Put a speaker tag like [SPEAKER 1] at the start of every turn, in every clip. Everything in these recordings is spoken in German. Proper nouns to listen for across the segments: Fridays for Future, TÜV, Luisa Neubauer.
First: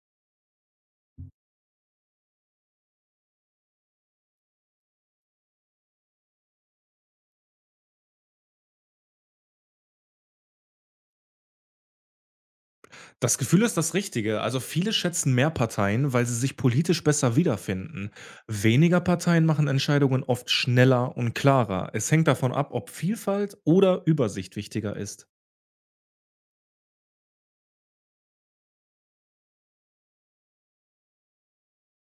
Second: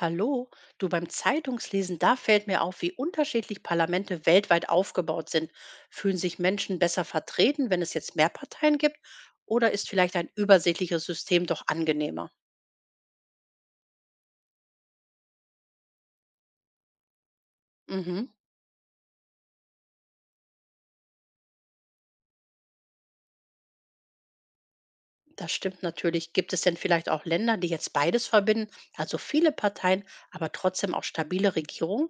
[SPEAKER 1] Hallo, du beim Zeitungslesen, da fällt mir auf, wie unterschiedlich Parlamente weltweit aufgebaut sind. Fühlen sich Menschen besser vertreten, wenn es jetzt mehr Parteien gibt? Oder ist vielleicht ein übersichtliches System doch angenehmer?
[SPEAKER 2] Das Gefühl ist das Richtige. Also viele schätzen mehr Parteien, weil sie sich politisch besser wiederfinden.
[SPEAKER 1] Mhm,
[SPEAKER 2] Weniger Parteien machen Entscheidungen oft schneller und klarer. Es hängt davon ab, ob Vielfalt oder Übersicht wichtiger ist.
[SPEAKER 1] das stimmt natürlich. Gibt es denn vielleicht auch Länder, die jetzt beides verbinden? Also viele Parteien, aber trotzdem auch stabile Regierungen?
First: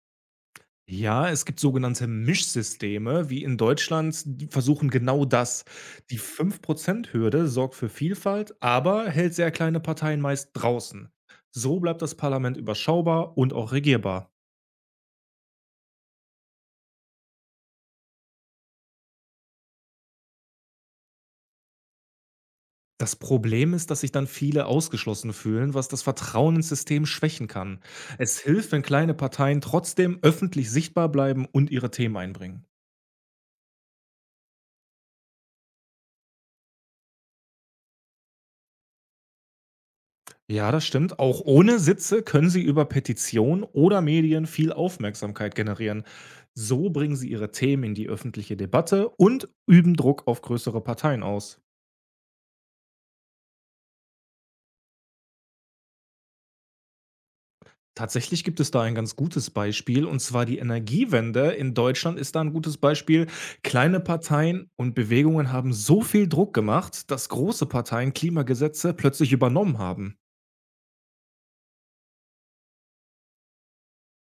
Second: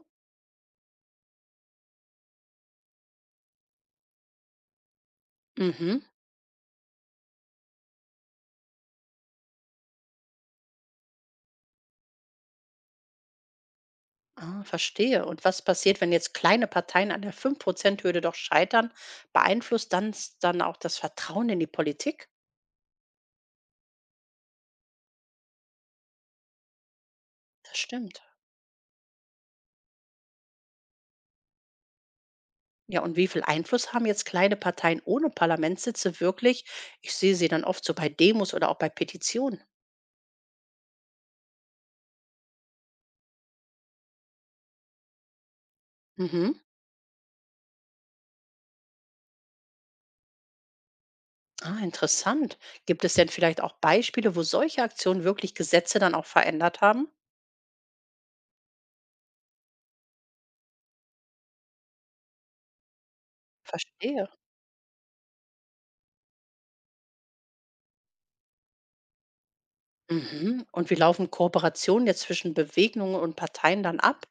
[SPEAKER 2] Ja, es gibt sogenannte Mischsysteme, wie in Deutschland, die versuchen genau das.
[SPEAKER 1] Mhm,
[SPEAKER 2] Die 5%-Hürde sorgt für Vielfalt, aber hält sehr kleine Parteien meist draußen. So bleibt das Parlament überschaubar und auch regierbar.
[SPEAKER 1] ah, verstehe. Und was passiert, wenn jetzt kleine Parteien an der 5%-Hürde doch scheitern? Beeinflusst dann auch das Vertrauen in die Politik?
[SPEAKER 2] Das Problem ist, dass sich dann viele ausgeschlossen fühlen, was das Vertrauen ins System schwächen
[SPEAKER 1] Das
[SPEAKER 2] kann.
[SPEAKER 1] stimmt.
[SPEAKER 2] Es hilft, wenn kleine Parteien trotzdem öffentlich sichtbar bleiben und ihre Themen einbringen.
[SPEAKER 1] Ja, und wie viel Einfluss haben jetzt kleine Parteien ohne Parlamentssitze wirklich? Ich sehe sie dann oft so bei Demos oder auch bei Petitionen.
[SPEAKER 2] Ja, das stimmt. Auch ohne Sitze können sie über Petitionen oder Medien viel Aufmerksamkeit generieren.
[SPEAKER 1] Mhm.
[SPEAKER 2] So bringen sie ihre Themen in die öffentliche Debatte und üben Druck auf größere Parteien aus.
[SPEAKER 1] Ah, interessant. Gibt es denn vielleicht auch Beispiele, wo solche Aktionen wirklich Gesetze dann auch verändert haben?
[SPEAKER 2] Tatsächlich gibt es da ein ganz gutes Beispiel, und zwar die Energiewende in Deutschland ist da ein gutes Beispiel. Kleine
[SPEAKER 1] Verstehe.
[SPEAKER 2] Parteien und Bewegungen haben so viel Druck gemacht, dass große Parteien Klimagesetze plötzlich übernommen haben.
[SPEAKER 1] Mhm. Und wie laufen Kooperationen jetzt zwischen Bewegungen und Parteien dann ab?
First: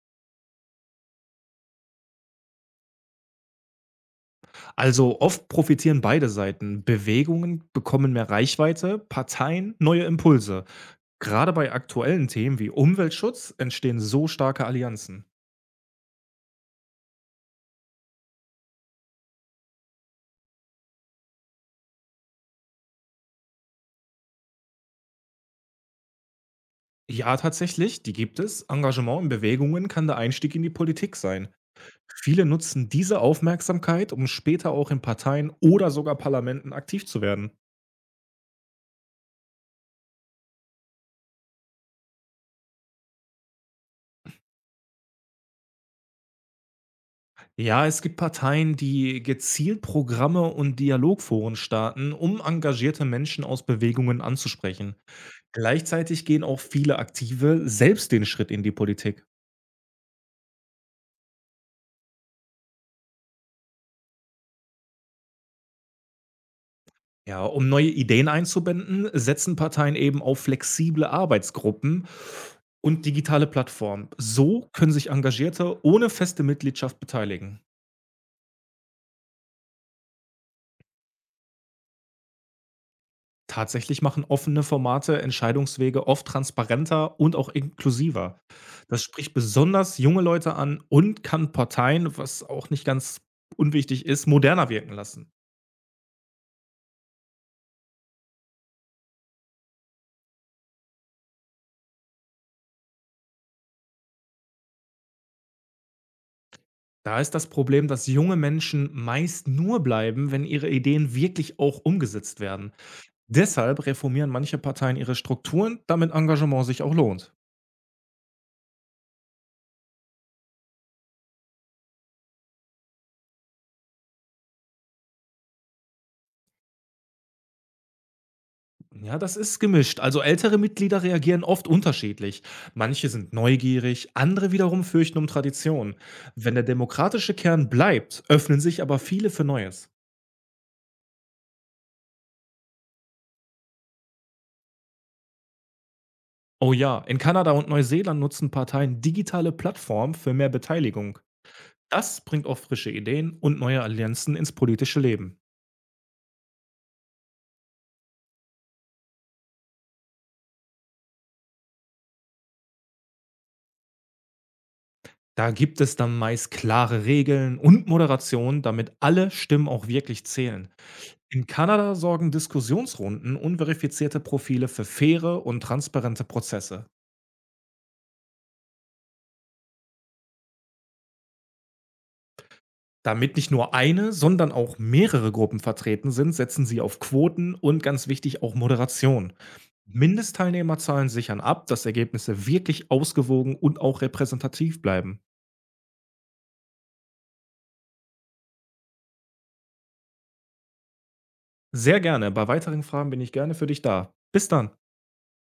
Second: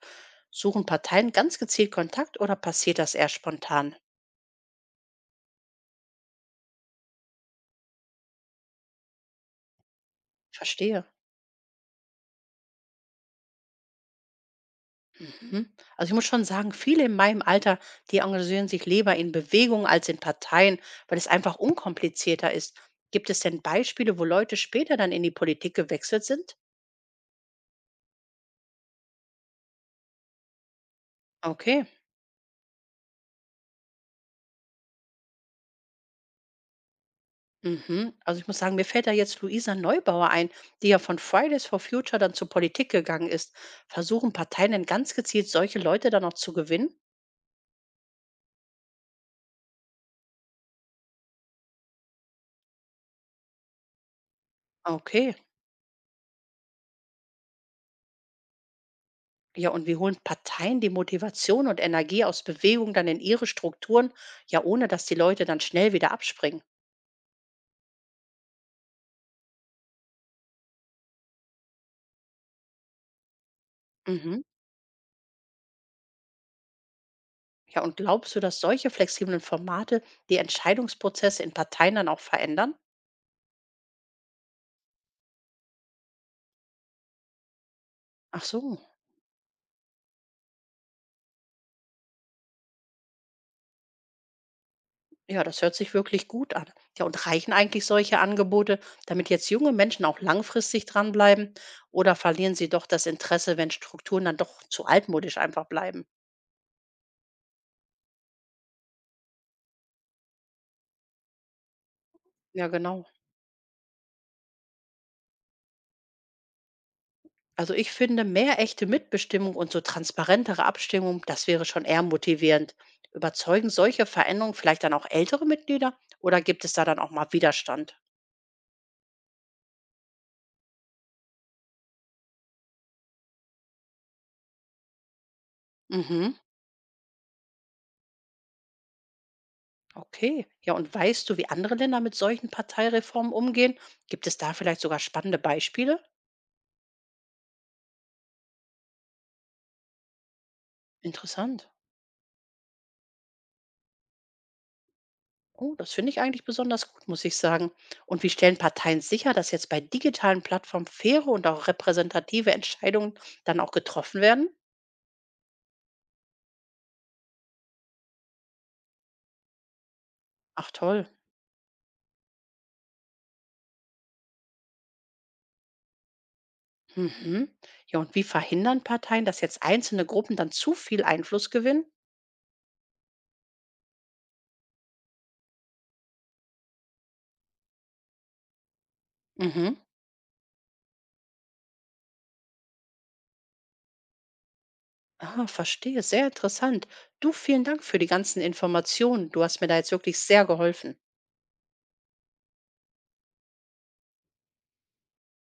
[SPEAKER 1] Suchen Parteien ganz gezielt Kontakt oder passiert das eher spontan?
[SPEAKER 2] Also oft profitieren beide Seiten. Bewegungen bekommen mehr Reichweite, Parteien neue Impulse.
[SPEAKER 1] Verstehe.
[SPEAKER 2] Gerade bei aktuellen Themen wie Umweltschutz entstehen so starke Allianzen.
[SPEAKER 1] Mhm. Also ich muss schon sagen, viele in meinem Alter, die engagieren sich lieber in Bewegungen als in Parteien, weil es einfach unkomplizierter ist. Gibt es denn Beispiele, wo Leute später dann in die Politik gewechselt sind?
[SPEAKER 2] Ja, tatsächlich, die gibt es. Engagement in Bewegungen kann der Einstieg in die Politik sein.
[SPEAKER 1] Okay.
[SPEAKER 2] Viele nutzen diese Aufmerksamkeit, um später auch in Parteien oder sogar Parlamenten aktiv zu werden.
[SPEAKER 1] Mhm. Also ich muss sagen, mir fällt da jetzt Luisa Neubauer ein, die ja von Fridays for Future dann zur Politik gegangen ist. Versuchen Parteien denn ganz gezielt solche Leute dann noch zu gewinnen?
[SPEAKER 2] Ja, es gibt Parteien, die gezielt Programme und Dialogforen starten, um engagierte Menschen aus Bewegungen anzusprechen.
[SPEAKER 1] Okay.
[SPEAKER 2] Gleichzeitig gehen auch viele Aktive selbst den Schritt in die Politik.
[SPEAKER 1] Ja, und wie holen Parteien die Motivation und Energie aus Bewegung dann in ihre Strukturen, ja, ohne dass die Leute dann schnell wieder abspringen?
[SPEAKER 2] Ja, um neue Ideen einzubinden, setzen Parteien eben auf flexible Arbeitsgruppen und digitale Plattformen.
[SPEAKER 1] Mhm.
[SPEAKER 2] So können sich Engagierte ohne feste Mitgliedschaft beteiligen.
[SPEAKER 1] Ja, und glaubst du, dass solche flexiblen Formate die Entscheidungsprozesse in Parteien dann auch verändern?
[SPEAKER 2] Tatsächlich machen offene Formate Entscheidungswege oft transparenter und auch inklusiver.
[SPEAKER 1] Ach so,
[SPEAKER 2] Das spricht besonders junge Leute an und kann Parteien, was auch nicht ganz unwichtig ist, moderner wirken lassen.
[SPEAKER 1] ja, das hört sich wirklich gut an. Ja, und reichen eigentlich solche Angebote, damit jetzt junge Menschen auch langfristig dranbleiben? Oder verlieren sie doch das Interesse, wenn Strukturen dann doch zu altmodisch einfach bleiben?
[SPEAKER 2] Da ist das Problem, dass junge Menschen meist nur bleiben, wenn ihre Ideen wirklich auch umgesetzt
[SPEAKER 1] Ja,
[SPEAKER 2] werden.
[SPEAKER 1] genau.
[SPEAKER 2] Deshalb reformieren manche Parteien ihre Strukturen, damit Engagement sich auch lohnt.
[SPEAKER 1] Also ich finde, mehr echte Mitbestimmung und so transparentere Abstimmung, das wäre schon eher motivierend. Überzeugen solche Veränderungen vielleicht dann auch ältere Mitglieder oder gibt es da dann auch mal Widerstand?
[SPEAKER 2] Ja, das ist gemischt. Also ältere Mitglieder reagieren oft unterschiedlich. Manche sind neugierig, andere wiederum fürchten um Tradition.
[SPEAKER 1] Mhm.
[SPEAKER 2] Wenn der demokratische Kern bleibt, öffnen sich aber viele für Neues.
[SPEAKER 1] Okay. Ja, und weißt du, wie andere Länder mit solchen Parteireformen umgehen? Gibt es da vielleicht sogar spannende Beispiele?
[SPEAKER 2] Oh ja, in Kanada und Neuseeland nutzen Parteien digitale Plattformen für mehr Beteiligung.
[SPEAKER 1] Interessant.
[SPEAKER 2] Das bringt auch frische Ideen und neue Allianzen ins politische Leben.
[SPEAKER 1] Oh, das finde ich eigentlich besonders gut, muss ich sagen. Und wie stellen Parteien sicher, dass jetzt bei digitalen Plattformen faire und auch repräsentative Entscheidungen dann auch getroffen werden?
[SPEAKER 2] Da gibt es dann meist klare Regeln und Moderation, damit alle Stimmen auch wirklich zählen.
[SPEAKER 1] Ach toll.
[SPEAKER 2] In Kanada sorgen Diskussionsrunden unverifizierte Profile für faire und transparente Prozesse.
[SPEAKER 1] Mhm. Ja, und wie verhindern Parteien, dass jetzt einzelne Gruppen dann zu viel Einfluss gewinnen?
[SPEAKER 2] Damit nicht nur eine, sondern auch mehrere Gruppen vertreten sind, setzen sie auf Quoten und ganz wichtig auch Moderation.
[SPEAKER 1] Mhm.
[SPEAKER 2] Mindestteilnehmerzahlen sichern ab, dass Ergebnisse wirklich ausgewogen und auch repräsentativ bleiben.
[SPEAKER 1] Ah, verstehe. Sehr interessant. Du, vielen Dank für die ganzen Informationen. Du hast mir da jetzt wirklich sehr geholfen.
[SPEAKER 2] Sehr gerne. Bei weiteren Fragen bin ich gerne für dich da. Bis dann.